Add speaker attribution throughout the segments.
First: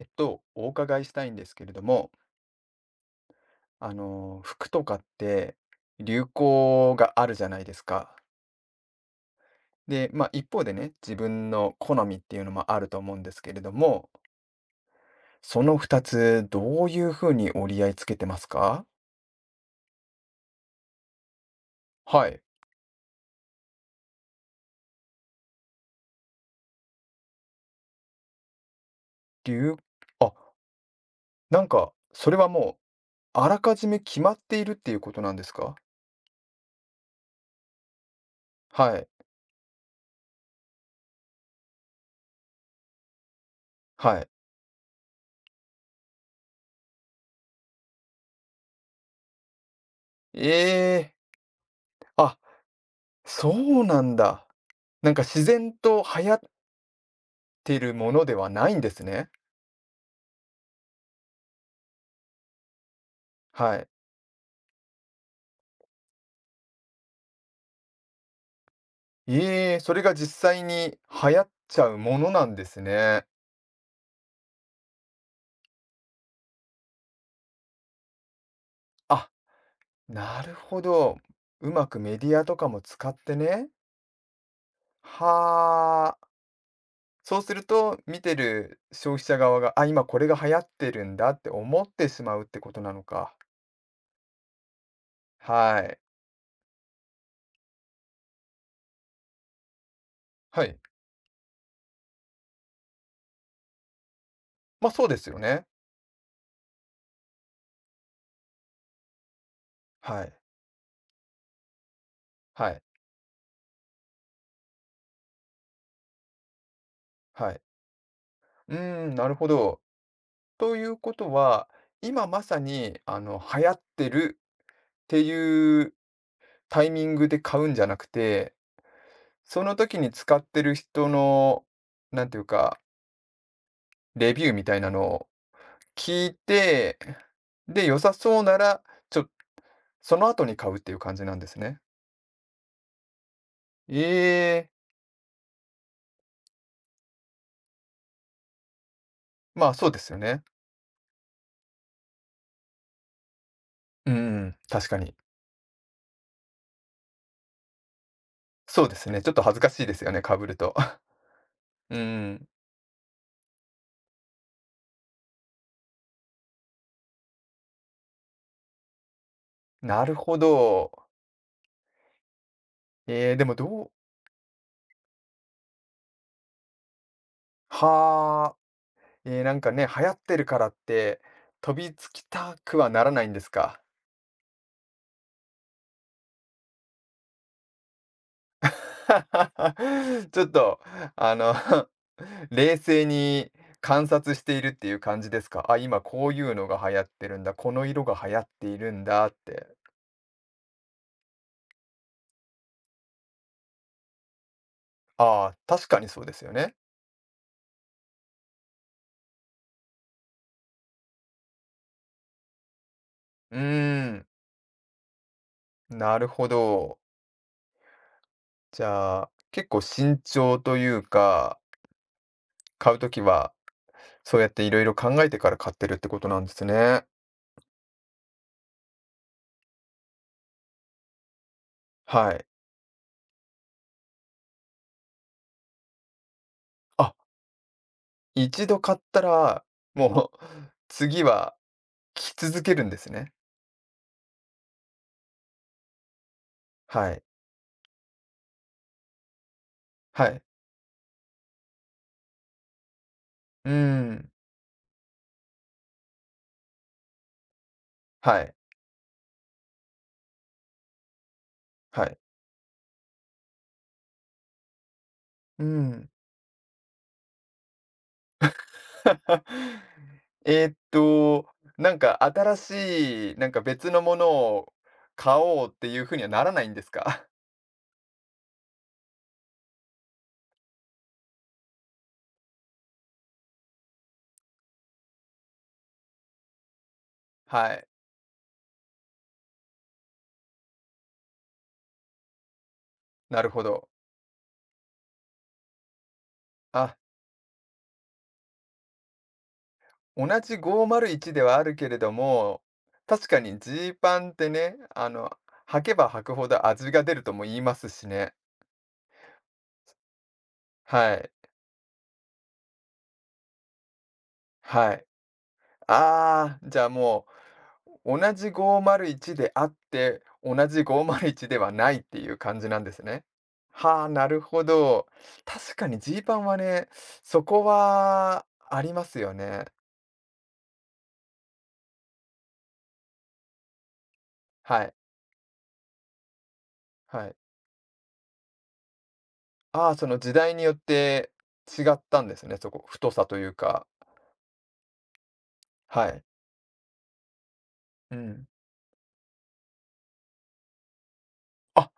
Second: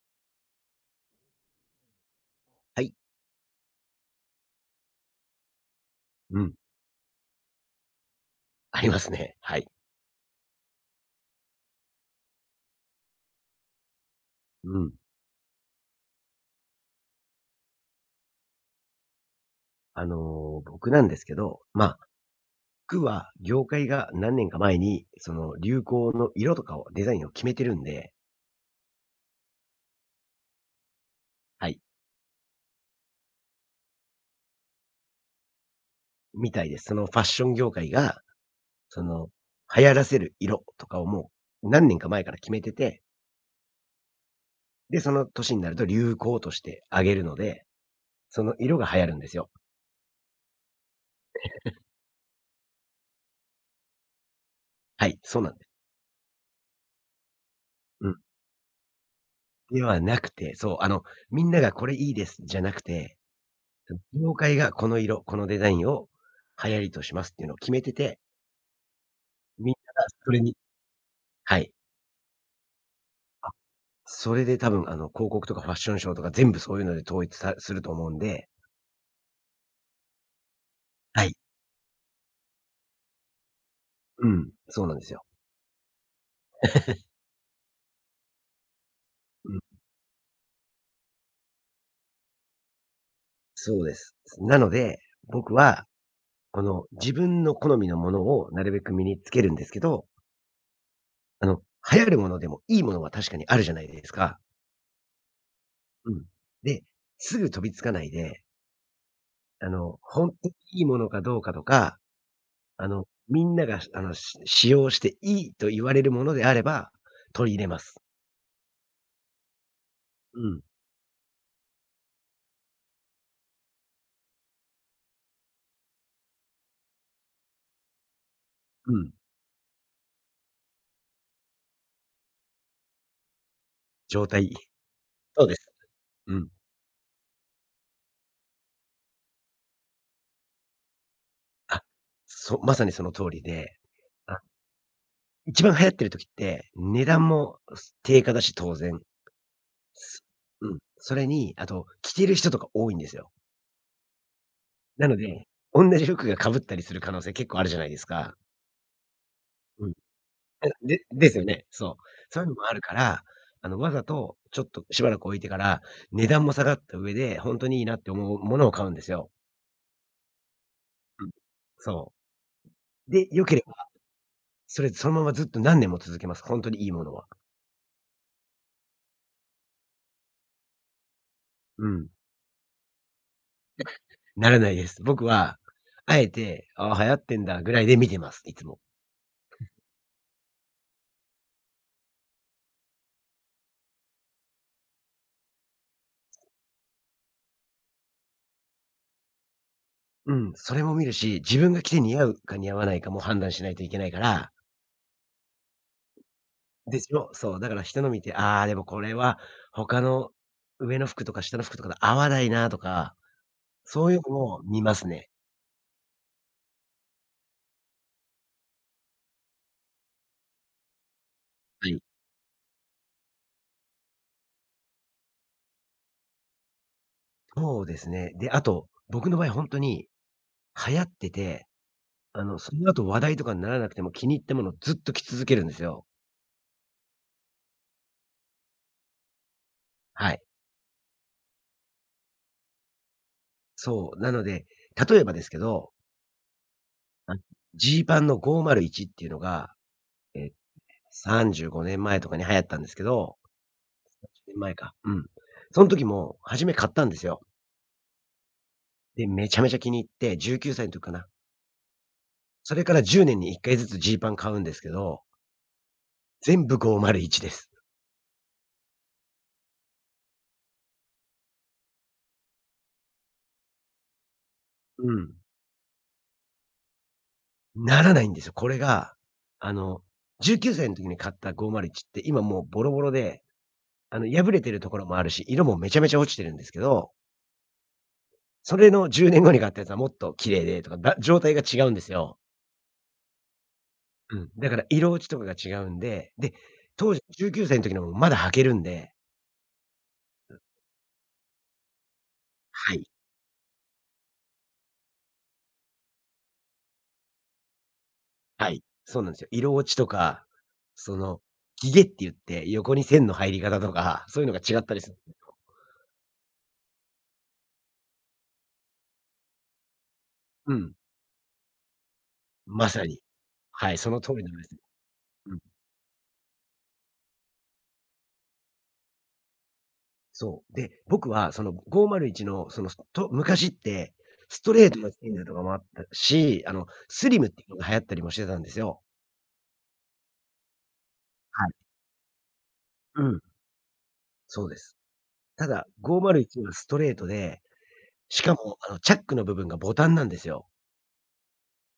Speaker 1: お伺いしたいんですけれども、
Speaker 2: はい。
Speaker 1: 服とかって流
Speaker 2: うん。
Speaker 1: 行があるじゃないですか。
Speaker 2: ありますね。はい。
Speaker 1: で、まあ一方でね、自分の好みっていうのもあると思うんですけれども、
Speaker 2: うん。
Speaker 1: その2つどういうふうに折り合いつけてますか？
Speaker 2: 僕なんですけど、まあ、
Speaker 1: はい。
Speaker 2: 服は業界が何年か前に、その流行の色とかをデザインを決めてるんで、
Speaker 1: 流、あ、なん
Speaker 2: はい、
Speaker 1: か、それはもうあらかじめ決まっているっていうことなんですか？
Speaker 2: みたいです。そのファッション業界が、
Speaker 1: は
Speaker 2: そ
Speaker 1: い。
Speaker 2: の流行らせる色とかをもう何年か前から決めてて、
Speaker 1: はい。
Speaker 2: で、その年になると流行としてあげるので、その色が流行るんですよ。
Speaker 1: ええ、あ、そうなんだ。
Speaker 2: は
Speaker 1: なん
Speaker 2: い、
Speaker 1: か
Speaker 2: そう
Speaker 1: 自
Speaker 2: なんです。
Speaker 1: 然と流行ってる
Speaker 2: う
Speaker 1: も
Speaker 2: ん。
Speaker 1: のではないんですね。
Speaker 2: ではなくて、そう、みんながこれいいですじゃなくて、
Speaker 1: はい。
Speaker 2: 業界がこの色、このデザインを流行りとしますっていうのを決めてて、み
Speaker 1: え
Speaker 2: ん
Speaker 1: え、
Speaker 2: な
Speaker 1: それ
Speaker 2: が
Speaker 1: が
Speaker 2: そ
Speaker 1: 実
Speaker 2: れに。
Speaker 1: 際に流行っ
Speaker 2: はい。
Speaker 1: ちゃうものなんですね。
Speaker 2: あ、それで多分広告とかファッションショーとか全部そういうので統一さすると思うんで。
Speaker 1: あ、なるほど。
Speaker 2: はい。
Speaker 1: うまくメディアとかも使ってね。
Speaker 2: うん、そうなんですよ。
Speaker 1: はあ。そうすると、見てる消費者
Speaker 2: う
Speaker 1: 側
Speaker 2: ん、
Speaker 1: が、あ、今これが流行ってるんだって思ってしまうってことなのか。
Speaker 2: そうです。なので、僕
Speaker 1: は
Speaker 2: は、
Speaker 1: い。
Speaker 2: この自分の好みのものをなるべく身につけるんですけど、
Speaker 1: はい。
Speaker 2: あの、流行るものでもいいものは確かにあるじゃないですか。
Speaker 1: ま、あそうですよね。
Speaker 2: うん。で、すぐ飛びつかないで、
Speaker 1: は
Speaker 2: ほん
Speaker 1: い。
Speaker 2: とにいいものかどうかとか、
Speaker 1: はい。
Speaker 2: みんなが使用していいと言われるものであれば、
Speaker 1: は
Speaker 2: 取り
Speaker 1: い。
Speaker 2: 入れます。
Speaker 1: うーん、なるほど。
Speaker 2: うん、
Speaker 1: ということは、今まさに、流行ってるっていうタイミングで買うんじゃなくて、
Speaker 2: うん。
Speaker 1: その時に使ってる人の、なんていうか、
Speaker 2: 状
Speaker 1: レ
Speaker 2: 態
Speaker 1: ビ
Speaker 2: い
Speaker 1: ュー
Speaker 2: い。
Speaker 1: みたいなのを
Speaker 2: そうです。
Speaker 1: 聞い
Speaker 2: うん。
Speaker 1: て、で、良さそうなら、ちょその後に買うっていう感じなんですね。
Speaker 2: あ、まさにその通りで、
Speaker 1: え
Speaker 2: あ、
Speaker 1: え、
Speaker 2: 一番流行ってる時って、値段も、低価だし、当然。
Speaker 1: まあ、そうですよ
Speaker 2: す
Speaker 1: ね。
Speaker 2: うん。それに、あと、着てる人とか多いんですよ。
Speaker 1: うん、ん、確か
Speaker 2: な
Speaker 1: に。
Speaker 2: ので、おんなじ服が被ったりする可能性結構あるじゃないですか。
Speaker 1: そうですね、ちょっと恥ずかしい
Speaker 2: う
Speaker 1: で
Speaker 2: ん。
Speaker 1: すよね、被ると。
Speaker 2: ですよね。
Speaker 1: う
Speaker 2: そう。そうい
Speaker 1: ん、
Speaker 2: うのもあるから、わざとちょっとしばらく置いてから、値段も下がった上で、ほんとにいいなって思うものを買うんですよ。
Speaker 1: なるほど。
Speaker 2: うん。そう。で、
Speaker 1: で
Speaker 2: 良
Speaker 1: も
Speaker 2: ければ、
Speaker 1: どう
Speaker 2: それそのままずっと何年も続けます。ほんとにいいものは。
Speaker 1: はあ、ええ、なんかね、流行ってるからって飛
Speaker 2: う
Speaker 1: びつ
Speaker 2: ん。
Speaker 1: きたくはならないんですか？
Speaker 2: ならないです。僕は、あえて、ああ、流行ってんだぐらいで見てます、いつも。
Speaker 1: ちょっと、あの、冷静に観察しているっていう感じですか？あ、今こういうのが流行ってるんだ、この色が流行っているんだって。
Speaker 2: うん、それも見るし、自分が着て似合うか似合わないかも判断しないといけないから。
Speaker 1: ああ、確かにそうですよね。
Speaker 2: ですよ。そう、だから人の見て、ああ、でもこれは他の上の服とか下の服とかと合わないなとか、
Speaker 1: うー
Speaker 2: そういう
Speaker 1: ん、
Speaker 2: のも見ますね。
Speaker 1: なるほど。じゃあ、結構慎重というか、
Speaker 2: はい。
Speaker 1: 買うときはそうやっていろいろ考えてから買ってるってことなんですね。
Speaker 2: そうですね。で、あと、僕の場合ほんとに流行ってて、
Speaker 1: はい。
Speaker 2: その後話題とかにならなくても気に入ったものをずっと着続けるんですよ。
Speaker 1: あ、一度買ったら、も
Speaker 2: は
Speaker 1: う
Speaker 2: い。
Speaker 1: 次は着続けるんですね。
Speaker 2: そう、なので、例えばですけど、
Speaker 1: はい、
Speaker 2: あ、ジーパンの501っていうのが、
Speaker 1: はい。
Speaker 2: え、35年前とかに流行ったんですけど、
Speaker 1: うーん。
Speaker 2: 前か、うん。そん時も初め買ったんですよ。
Speaker 1: はい、
Speaker 2: で、めちゃめちゃ気に入って、19歳の時かな。
Speaker 1: はい。
Speaker 2: それから10年に1回ずつジーパン買うんですけど、
Speaker 1: うーん。
Speaker 2: 全部501です。
Speaker 1: えーっと、なんか新しい、なんか別のものを
Speaker 2: うん。
Speaker 1: 買おうっていうふうにはならないんですか？
Speaker 2: ならないんですよ。これが、あの、19歳の時に買った501って今もうボロボロで、破れてるところもあるし、色もめちゃめちゃ落ちてるんですけど、
Speaker 1: はい、
Speaker 2: それの10年後に買ったやつはもっと綺麗でとか、状態が違うんですよ。
Speaker 1: なるほど。
Speaker 2: うん。だから色落ちとかが違うんで、で、
Speaker 1: あ、
Speaker 2: 当時19歳の時のもまだ履けるんで。
Speaker 1: 同じ501ではあるけれども、
Speaker 2: はい、
Speaker 1: 確かにジーパンってね、履けば履くほど味が出るとも言いますしね。
Speaker 2: はい。そうなんですよ。色落ちとか、
Speaker 1: は
Speaker 2: そ
Speaker 1: い、
Speaker 2: の、ギゲって言って横に線の入り方とか、そういうのが違った
Speaker 1: は
Speaker 2: り
Speaker 1: い。
Speaker 2: する。
Speaker 1: ああ、じゃあもう同じ501であって、同
Speaker 2: う
Speaker 1: じ
Speaker 2: ん、
Speaker 1: 501ではないっていう感じなん
Speaker 2: ま
Speaker 1: です
Speaker 2: さに。
Speaker 1: ね。
Speaker 2: はい、
Speaker 1: はあ、
Speaker 2: その
Speaker 1: な
Speaker 2: 通
Speaker 1: る
Speaker 2: りなん
Speaker 1: ほ
Speaker 2: です。
Speaker 1: ど。
Speaker 2: うん。
Speaker 1: 確かにジーパンはね、そこはありますよね。
Speaker 2: そう。で、僕はその501のその、昔って、スト
Speaker 1: は
Speaker 2: レー
Speaker 1: い、
Speaker 2: トがスタイルとかもあったし、
Speaker 1: は
Speaker 2: ス
Speaker 1: い。
Speaker 2: リムっていうのが流行ったりもしてたんですよ。
Speaker 1: ああ、その時代によって
Speaker 2: は
Speaker 1: 違
Speaker 2: い。
Speaker 1: ったんですね、そこ。太
Speaker 2: う
Speaker 1: さと
Speaker 2: ん。
Speaker 1: いうか。
Speaker 2: そうです。ただ、
Speaker 1: はい。
Speaker 2: 501はストレートで、
Speaker 1: う
Speaker 2: し
Speaker 1: ん。
Speaker 2: かもチャックの部分がボタンなんですよ。
Speaker 1: あ、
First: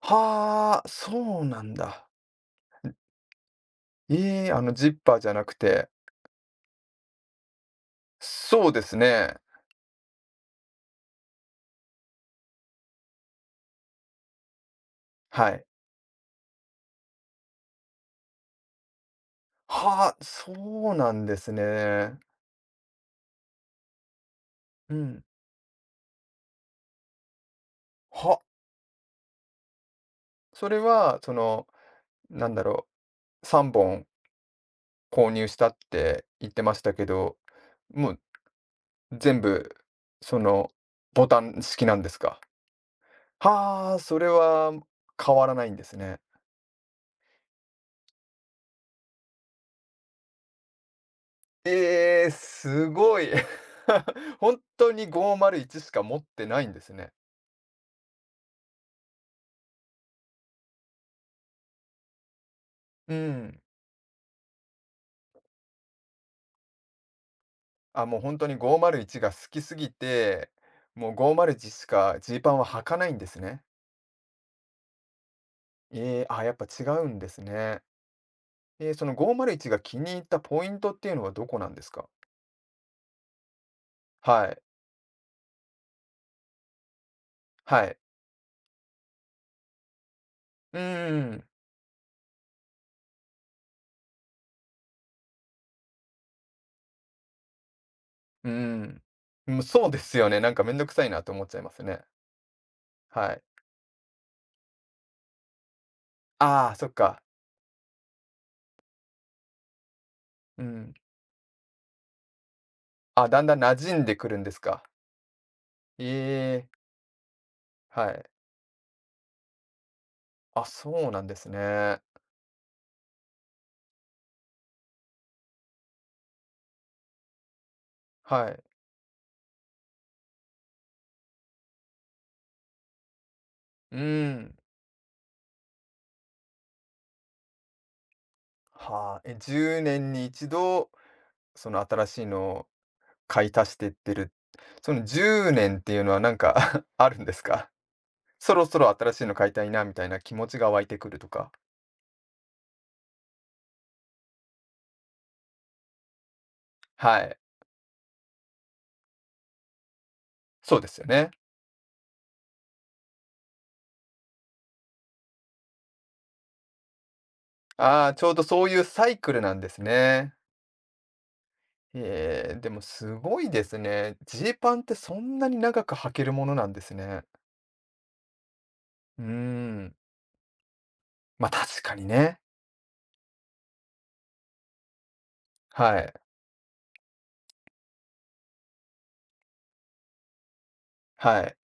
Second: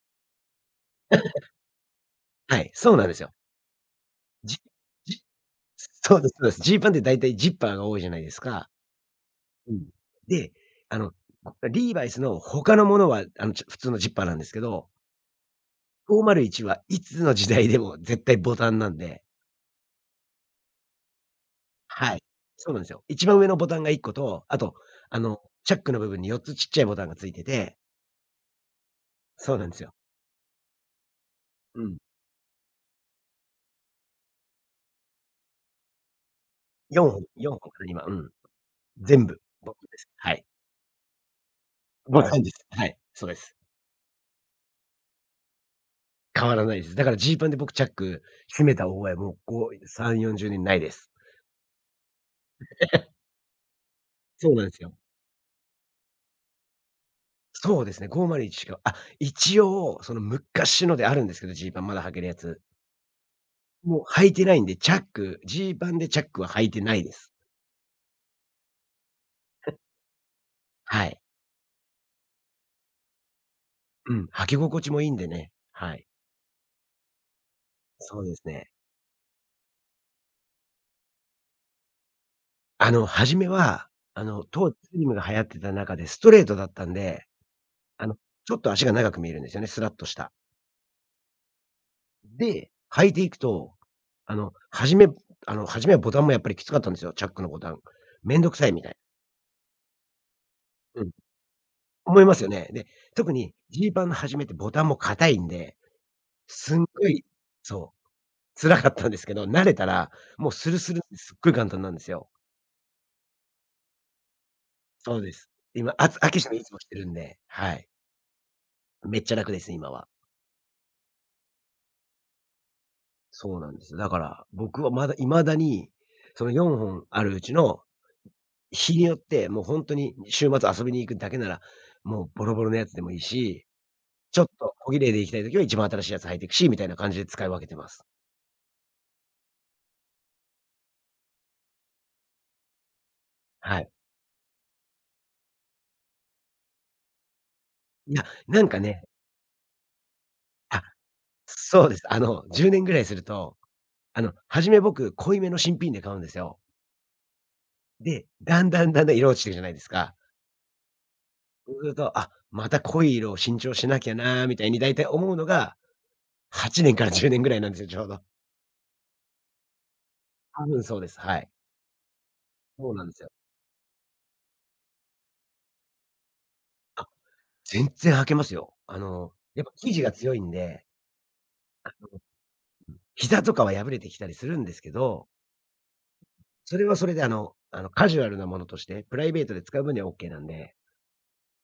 Speaker 1: はあ、そうなんだ。
Speaker 2: はい、そうなんですよ。
Speaker 1: ええ、
Speaker 2: じ
Speaker 1: あのジッパー
Speaker 2: じ
Speaker 1: じゃなくて。
Speaker 2: そうですそうです。ジーパンって大体ジッパーが多いじゃないです
Speaker 1: そ
Speaker 2: か。
Speaker 1: うですね。
Speaker 2: うん。で、あの、リーバイスの他のものは、普通のジッパーなんですけど、
Speaker 1: はい。
Speaker 2: 501はいつの時代でも絶対ボタンなんで。
Speaker 1: はあ、そうなんです
Speaker 2: は
Speaker 1: ね。
Speaker 2: い。そうなんですよ。一番上のボタンが一個と、あと、
Speaker 1: うん。
Speaker 2: チャックの部分に4つちっちゃいボタンがついてて、
Speaker 1: は
Speaker 2: そうなんですよ。
Speaker 1: それは、
Speaker 2: うん。
Speaker 1: なんだろう、3本購入したって言ってましたけ
Speaker 2: 4本、
Speaker 1: ど、
Speaker 2: 4から今、う
Speaker 1: もう
Speaker 2: ん。全
Speaker 1: 全
Speaker 2: 部、ボ
Speaker 1: 部、
Speaker 2: タンです。は
Speaker 1: そ
Speaker 2: い。
Speaker 1: の、ボタン式なんです
Speaker 2: ボタ
Speaker 1: か？
Speaker 2: ンです。はい。そうです。
Speaker 1: はあ、それは変わらないんですね。
Speaker 2: 変わらないです。だからジーパンで僕チャック閉めた覚えもう、こう3、40年ないです。
Speaker 1: ええ、すごい。
Speaker 2: そう
Speaker 1: 本
Speaker 2: なんです
Speaker 1: 当
Speaker 2: よ。
Speaker 1: に501しか持ってないんですね。
Speaker 2: そうですね、501しか、あ、一応、その昔のであるんですけど、ジーパンまだ履けるやつ。
Speaker 1: うん。
Speaker 2: もう履いてないんで、チャックジーパンでチャックは履いてないです。
Speaker 1: あ、もう本当に501が好きすぎて、
Speaker 2: は
Speaker 1: もう
Speaker 2: い。
Speaker 1: 501しかジーパンは履かないんですね。
Speaker 2: うん、履き心地もいいんでね。はい。
Speaker 1: ええ、あ、やっぱ違うんですね。
Speaker 2: そうですね。
Speaker 1: その501が気に入ったポイントっていうのはどこなんですか？
Speaker 2: 初めは、
Speaker 1: はい。
Speaker 2: 当時スリムが流行ってた中でストレートだったんで、
Speaker 1: はい。
Speaker 2: あの、ちょっと足が長く見えるんですよね、スラッとした。
Speaker 1: うーん。
Speaker 2: で、履いていくと、あの、初め初めはボタンもやっぱりきつかったんですよ、チャックのボタン。めん
Speaker 1: う
Speaker 2: ど
Speaker 1: ー
Speaker 2: くさいみたい。
Speaker 1: ん。うん、そうですよね。なんかめんどくさ
Speaker 2: う
Speaker 1: い
Speaker 2: ん、
Speaker 1: なと思っちゃいますね。
Speaker 2: 思いますよね。で、特
Speaker 1: はい。
Speaker 2: にジーパンの初めってボタンも硬いんで、
Speaker 1: ああ、
Speaker 2: すん
Speaker 1: そっ
Speaker 2: ご
Speaker 1: か。
Speaker 2: いそう、辛かったんですけど、慣れたら、もう
Speaker 1: う
Speaker 2: スル
Speaker 1: ん。
Speaker 2: スルってすっごい簡単なんですよ。
Speaker 1: あ、だんだん馴染んでくるんですか。
Speaker 2: そうです。今、
Speaker 1: え
Speaker 2: 秋しにい
Speaker 1: え、
Speaker 2: つもしてるんで、はい。
Speaker 1: はい。
Speaker 2: めっちゃ楽ですね、今は。
Speaker 1: あ、そうなんですね。
Speaker 2: そうなんです。だから、僕はまだ未だに、その4本あるうちの、
Speaker 1: はい。
Speaker 2: 日によって、もうほんとに週末遊びに行くだけなら、もうボロボロのやつでもいいし、
Speaker 1: う
Speaker 2: ちょっ
Speaker 1: ん。
Speaker 2: と小綺麗で行きたい時は一番新しいやつ履いてくし、みたいな感じで使い分けてます。
Speaker 1: はあ、え、10年に一度、その新しいのを買い足し
Speaker 2: は
Speaker 1: て
Speaker 2: い。
Speaker 1: ってる。その10年っていうのはなんか あるんですか？
Speaker 2: いや、
Speaker 1: そ
Speaker 2: な
Speaker 1: ろ
Speaker 2: ん
Speaker 1: そ
Speaker 2: か
Speaker 1: ろ
Speaker 2: ね、
Speaker 1: 新しいの買いたいなみたいな気持ちが湧
Speaker 2: あ、
Speaker 1: いてくるとか。
Speaker 2: そうです。10年ぐらいすると、初め僕、濃いめの新品で買うんですよ。
Speaker 1: はい。
Speaker 2: で、だんだんだんだん色落ちてくじゃないですか。
Speaker 1: そうですよね。
Speaker 2: そうすると、あ、また濃い色を新調しなきゃなみたいに大体思うのが、8年から10年ぐらいなんですよ、ちょ
Speaker 1: あ
Speaker 2: う
Speaker 1: あ、
Speaker 2: ど。
Speaker 1: ちょうどそういうサイクルなんですね。
Speaker 2: 多分そうです。はい。
Speaker 1: ええ、でも
Speaker 2: そうなん
Speaker 1: す
Speaker 2: ですよ。
Speaker 1: ごいですね。ジーパンってそんなに長く履けるものなんです
Speaker 2: あ、
Speaker 1: ね。
Speaker 2: 全然履けますよ。
Speaker 1: うー
Speaker 2: やっぱ生
Speaker 1: ん。
Speaker 2: 地が強いんで、
Speaker 1: ま、あ確かにね。
Speaker 2: 膝とかは破れてきたりするんですけど、
Speaker 1: はい。
Speaker 2: それはそれでカジュアルなものとして、プライベートで使う分にはオッケーなんで、
Speaker 1: はい。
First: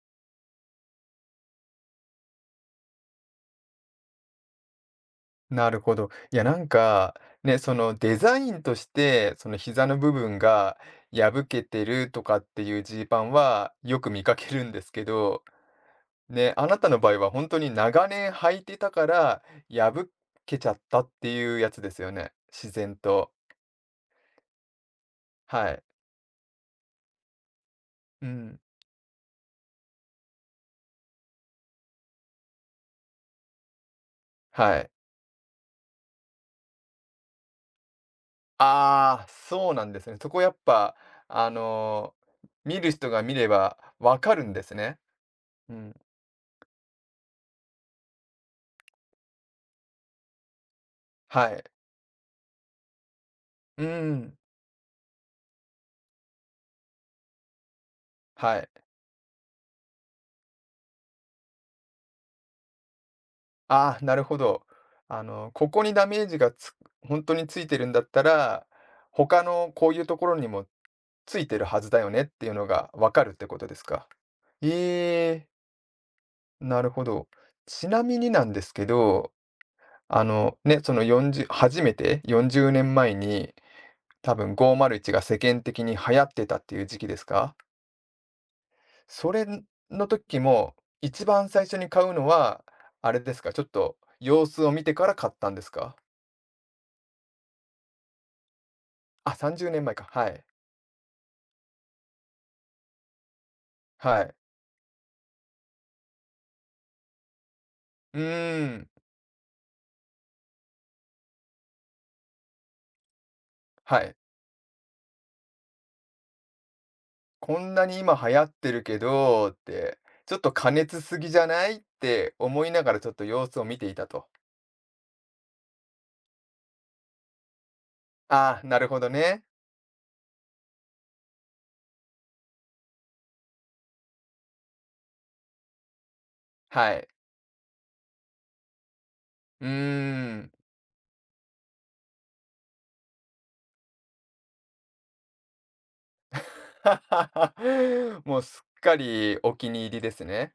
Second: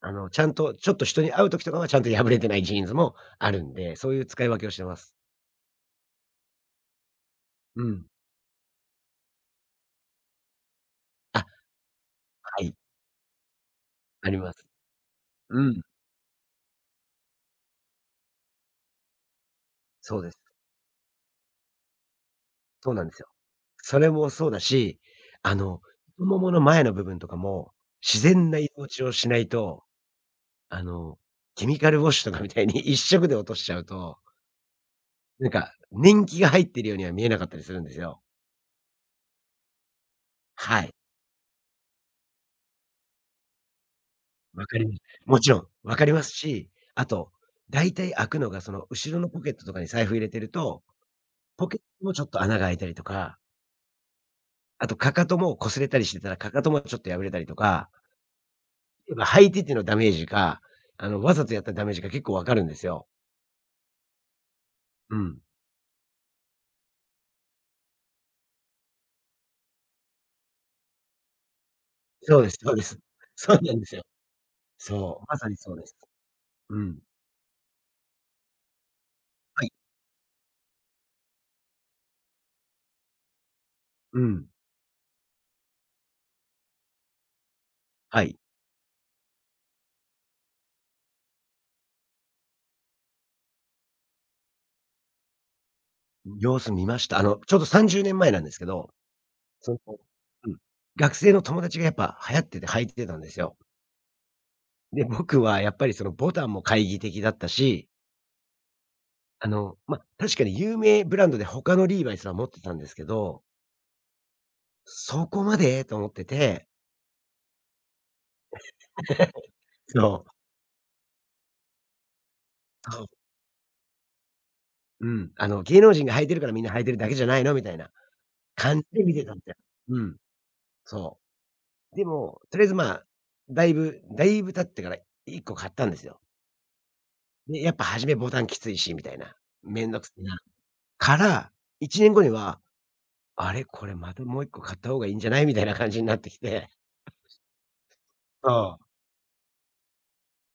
Speaker 2: ちゃんとちょっと人に会う時とかはちゃんと破れてないジーンズもあるんで、そういう使い分けをしてます。
Speaker 1: なるほど。いや、なんか、ね、そ
Speaker 2: う
Speaker 1: の
Speaker 2: ん。
Speaker 1: デザインとして、その膝の部分が破
Speaker 2: あ、
Speaker 1: けてるとかっ
Speaker 2: は
Speaker 1: て
Speaker 2: い、
Speaker 1: いうジーパンはよく見
Speaker 2: あ
Speaker 1: か
Speaker 2: り
Speaker 1: け
Speaker 2: ま
Speaker 1: る
Speaker 2: す。
Speaker 1: んですけど
Speaker 2: うん、
Speaker 1: ね、あなたの場合は本当に長年履いてたから、破
Speaker 2: そうです。
Speaker 1: けちゃったっていうやつですよね？自
Speaker 2: そう
Speaker 1: 然
Speaker 2: なんですよ。
Speaker 1: と。
Speaker 2: それもそうだし、あ
Speaker 1: は
Speaker 2: の、
Speaker 1: い。
Speaker 2: 太ももの前の部分とかも、自
Speaker 1: う
Speaker 2: 然な
Speaker 1: ん。
Speaker 2: 色落ちをしないと、あの、ケミカルウォッシュとかみたいに 一色で落としちゃうと、
Speaker 1: はい。
Speaker 2: なんか年季が入ってるようには見えなかったりするんですよ。
Speaker 1: ああ、そうなんですね。そこやっ
Speaker 2: はい。
Speaker 1: ぱ、あの、見る人が見ればわかるんで
Speaker 2: わ
Speaker 1: す
Speaker 2: かりま
Speaker 1: ね。
Speaker 2: す。もちろん
Speaker 1: うん。
Speaker 2: 分かりますし、あと、だいたい開くのがその後ろのポケットとかに財布入れてると、
Speaker 1: はい。
Speaker 2: ポケットもちょっと穴が開いたりとか、
Speaker 1: うーん。
Speaker 2: あとかかとも擦れたりしてたら、かかともちょっと破れたりとか、
Speaker 1: はい。
Speaker 2: やっぱ履いててのダメージか、わざとやったダメージか結構わかるんですよ。
Speaker 1: ああ、なるほど。
Speaker 2: うん。
Speaker 1: ここにダメージがつ本当についてるんだったら、他のこういうところにもついてるはずだよねっ
Speaker 2: そう
Speaker 1: てい
Speaker 2: で
Speaker 1: う
Speaker 2: す
Speaker 1: の
Speaker 2: そうで
Speaker 1: が
Speaker 2: す。
Speaker 1: わかるって
Speaker 2: そ
Speaker 1: こ
Speaker 2: う
Speaker 1: と
Speaker 2: な
Speaker 1: で
Speaker 2: ん
Speaker 1: す
Speaker 2: ですよ。
Speaker 1: か？え
Speaker 2: そう、ま
Speaker 1: え、
Speaker 2: さにそうです。う
Speaker 1: なる
Speaker 2: ん。
Speaker 1: ほど。ちなみになんですけど、
Speaker 2: はい。
Speaker 1: あのね、その40初めて40年前に、
Speaker 2: う
Speaker 1: 多
Speaker 2: ん。
Speaker 1: 分501が世間的に流行ってたっていう時期ですか？
Speaker 2: はい。
Speaker 1: それの時も、一番最初に買うのは、あれですか、ちょっと様子を見てから買ったんですか？
Speaker 2: 様子見ました。ちょうど30年前なんですけど、
Speaker 1: あ、30
Speaker 2: その
Speaker 1: 年前か。はい。
Speaker 2: うん、学生の友達がやっぱ流行ってて履いてたんですよ。
Speaker 1: はい。
Speaker 2: で、僕はやっぱりそのボタンも懐疑的だったし、
Speaker 1: うーん、
Speaker 2: ま、確かに有名ブランドで他のリーバイスは持ってたんですけど、
Speaker 1: はい。
Speaker 2: そこまでと思ってて、
Speaker 1: こんなに今流行ってるけどって、
Speaker 2: そう、
Speaker 1: ちょっと過熱すぎじゃないって思いながら
Speaker 2: そ
Speaker 1: ちょっと
Speaker 2: う、
Speaker 1: 様子を見ていたと。
Speaker 2: うん、芸能人が履いてるからみんな履いてるだけじゃないのみたいな
Speaker 1: ああ、な
Speaker 2: 感じ
Speaker 1: るほ
Speaker 2: で
Speaker 1: ど
Speaker 2: 見てたんで
Speaker 1: ね。
Speaker 2: すよ。うん、そう。でも、とりあえず、まあ、だいぶだいぶ経ってから1個買ったんですよ。
Speaker 1: はい。
Speaker 2: で、やっぱ初めボタンきついしみたいな、
Speaker 1: うー
Speaker 2: めんどくせえな。
Speaker 1: ん。
Speaker 2: から、1年後には、あれ、これまたもう1個買った方がいいんじゃないみたいな感じになってきて。
Speaker 1: もう
Speaker 2: そ
Speaker 1: すっ
Speaker 2: う。
Speaker 1: かりお気に入りですね。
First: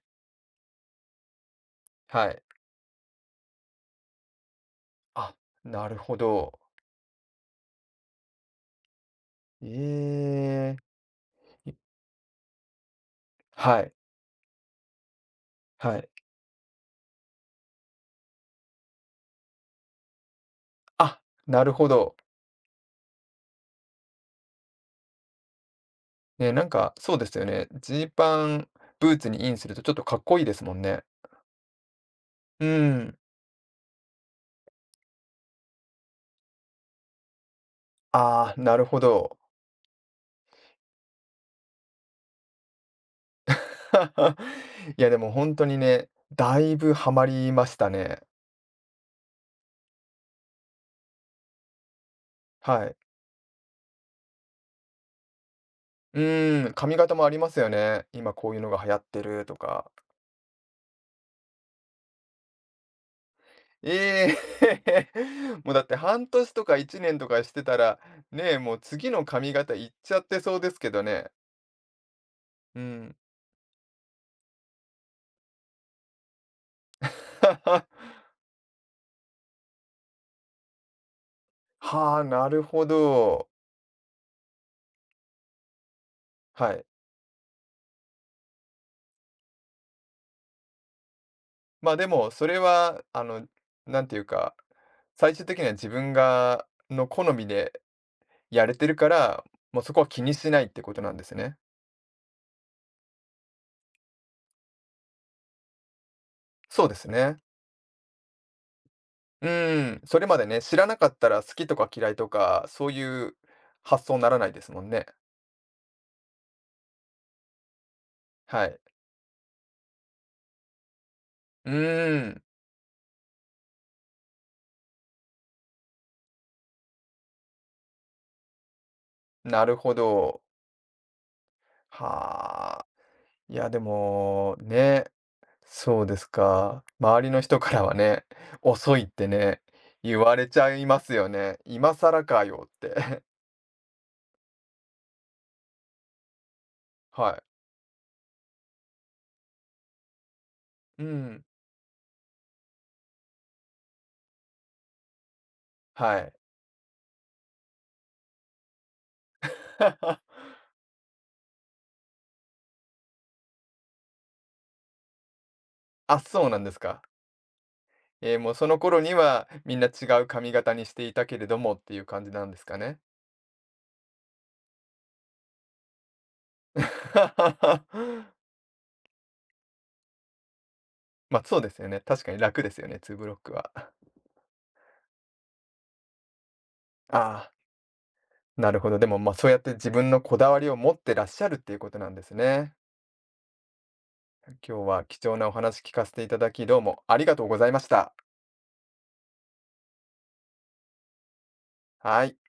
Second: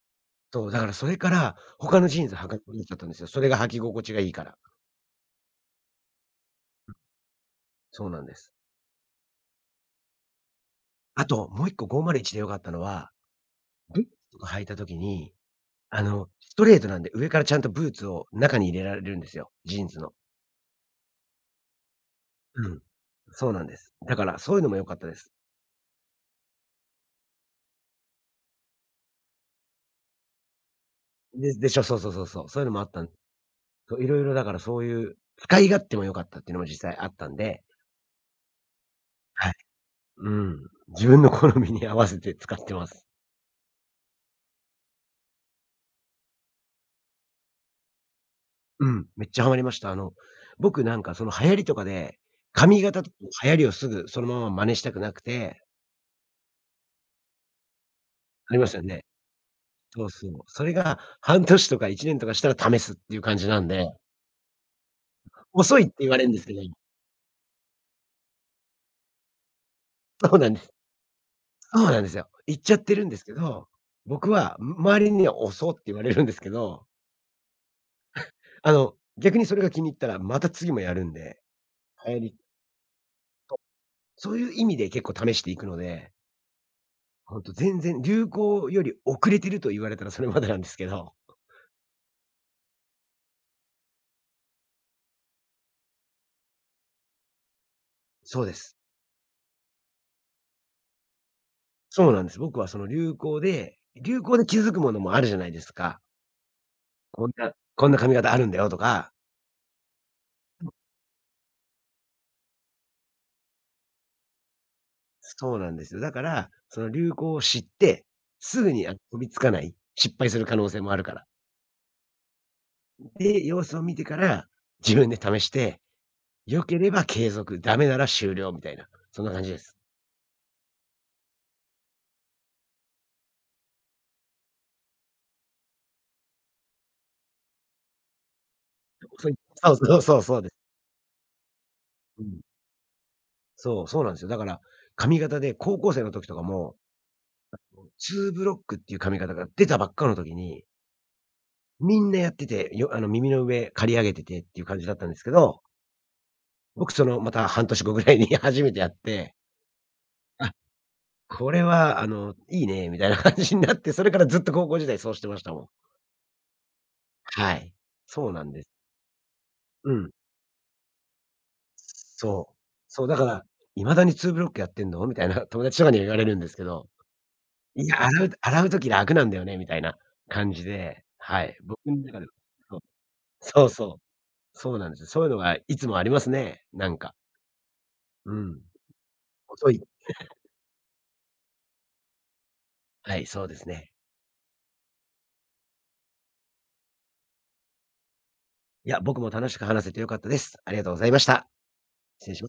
Speaker 2: そう、だからそれから、他のジーン
Speaker 1: は
Speaker 2: ズ
Speaker 1: い。
Speaker 2: 履かなくなっちゃったんですよ。それが履き心地がいいから。
Speaker 1: あ、なるほど。
Speaker 2: そうなんです。
Speaker 1: ええ。
Speaker 2: あと、もう
Speaker 1: い
Speaker 2: 1個501で良かったのは、
Speaker 1: はい、
Speaker 2: ブーツとか履いた時に、
Speaker 1: はい。
Speaker 2: ストレートなんで、上からちゃんとブーツを中に入れられるんですよ、ジーンズの。
Speaker 1: あ、なるほど。
Speaker 2: うん。そうなんです。だからそういうのも良かったです。
Speaker 1: ね、なんかそうですよね。ジーパン、ブーツにインするとちょっとかっこいいですもんね。
Speaker 2: でしょ、そうそうそうそう。そうい
Speaker 1: う
Speaker 2: うのもあ
Speaker 1: ー
Speaker 2: ったん
Speaker 1: ん。
Speaker 2: と、色々だからそういう使い勝手も良かったっていうのも実際あったんで、
Speaker 1: ああ、なるほど。
Speaker 2: はい。うん、自分の好みに合わせて使ってます。
Speaker 1: いや、でも本当にね、だいぶハマりましたね。
Speaker 2: うん、めっちゃハマりました。僕なんかその流行りとかで、髪
Speaker 1: はい。
Speaker 2: 型とか流行りをすぐそのまま真似したくなくて、
Speaker 1: うーん、髪型もありますよね。今こ
Speaker 2: あ
Speaker 1: うい
Speaker 2: り
Speaker 1: う
Speaker 2: ま
Speaker 1: の
Speaker 2: す
Speaker 1: が
Speaker 2: よ
Speaker 1: 流行っ
Speaker 2: ね。
Speaker 1: てるとか。
Speaker 2: そうそう。それが半年とか1年とかしたら試すっていう感じなんで、
Speaker 1: ええ もう
Speaker 2: 遅
Speaker 1: だ
Speaker 2: い
Speaker 1: っ
Speaker 2: って
Speaker 1: て
Speaker 2: 言われ
Speaker 1: 半
Speaker 2: るんです
Speaker 1: 年
Speaker 2: けど、
Speaker 1: とか1年とかしてたら、ねえ、もう次の髪型いっちゃっ
Speaker 2: そ
Speaker 1: て
Speaker 2: うなん
Speaker 1: そう
Speaker 2: で
Speaker 1: で
Speaker 2: す。
Speaker 1: すけどね。
Speaker 2: そうなんですよ。行っちゃ
Speaker 1: う
Speaker 2: ってるん
Speaker 1: ん。
Speaker 2: ですけど、僕は周りには遅って言われるんですけど、逆にそれが気に入ったら、また次もやるんで、流
Speaker 1: は
Speaker 2: 行
Speaker 1: あ、
Speaker 2: り
Speaker 1: なるほど。
Speaker 2: そういう意味で結構試していくので、
Speaker 1: はい。
Speaker 2: ほんと全然流行より遅れてると言われたらそれまでなんですけど。
Speaker 1: まあ、でも、それは、なんていうか、最終的には自分がの好みで
Speaker 2: そうで
Speaker 1: やれ
Speaker 2: す。
Speaker 1: てるから、もうそこは気にしないってことなんですね。
Speaker 2: そうなんです。僕はその流行で気づくものもあるじゃないですか。
Speaker 1: そうです
Speaker 2: こん
Speaker 1: ね。
Speaker 2: なこんな髪型あるんだよとか。
Speaker 1: うーん、それまでね、知らなかったら好きとか嫌いとか、そういう発想にならないですもんね。
Speaker 2: そうなんですよ。だから、その流行を知って、す
Speaker 1: は
Speaker 2: ぐ
Speaker 1: い。
Speaker 2: に、あ、飛びつかない、失敗する可能性もあるから。
Speaker 1: うーん、
Speaker 2: で、様子を見てから、自分で試して、良ければ継続、ダメなら終了みたいな、そんな感じで
Speaker 1: なる
Speaker 2: す。
Speaker 1: ほど。はあ。いや、でも、ね、そうですか。周りの人からはね、遅いって
Speaker 2: そうい
Speaker 1: ね、
Speaker 2: そうそうそ
Speaker 1: 言
Speaker 2: う
Speaker 1: わ
Speaker 2: そう
Speaker 1: れ
Speaker 2: です。
Speaker 1: ちゃいますよね。今
Speaker 2: う
Speaker 1: 更
Speaker 2: ん。
Speaker 1: かよって。
Speaker 2: そう、そうなんですよ。だから、髪型で高校生の時とかも、
Speaker 1: はい。
Speaker 2: ツーブロックっていう髪型が出たばっかの時に、
Speaker 1: うん、
Speaker 2: みんなやってて、よあの、耳の上刈り上げててっていう感じだったんですけど、
Speaker 1: はい。
Speaker 2: 僕また半年後ぐらいに 初めてやって、あ、これはいいねみたいな感じになって、それからずっと高校時代そうしてましたもん。
Speaker 1: あ、そうなんですか。
Speaker 2: はい。そうな
Speaker 1: も
Speaker 2: ん
Speaker 1: う
Speaker 2: で
Speaker 1: そ
Speaker 2: す。
Speaker 1: の頃にはみんな
Speaker 2: う
Speaker 1: 違
Speaker 2: ん。
Speaker 1: う髪型にしていたけれどもっていう感じな
Speaker 2: そ
Speaker 1: ん
Speaker 2: う。
Speaker 1: ですかね。
Speaker 2: そう、だから、「未だにツーブロックやってんの？」みたいな 友達とかには言われるんですけど、「いや、洗 う洗う時楽なんだよね」みたいな感じで、
Speaker 1: ま、あ
Speaker 2: はい、
Speaker 1: そうですよ
Speaker 2: 僕
Speaker 1: ね。
Speaker 2: ん中
Speaker 1: 確
Speaker 2: で
Speaker 1: か
Speaker 2: は
Speaker 1: に楽で
Speaker 2: そ
Speaker 1: す
Speaker 2: う。
Speaker 1: よね、ツーブロック
Speaker 2: そう
Speaker 1: は。
Speaker 2: そう。そうなんです。そういうのがいつもありますね、なんか。
Speaker 1: ああ、
Speaker 2: うん。
Speaker 1: なるほど。でも、ま、そうやっ
Speaker 2: 遅
Speaker 1: て
Speaker 2: い
Speaker 1: 自分のこだわりを持ってらっしゃるっていうことなんですね。
Speaker 2: はい、そうですね。
Speaker 1: 今日は貴重なお話聞かせていただき、どうもありがとうございました。
Speaker 2: いや、僕も楽しく話せて良かったです。ありがとうございました。
Speaker 1: は
Speaker 2: 失
Speaker 1: い。
Speaker 2: 礼します。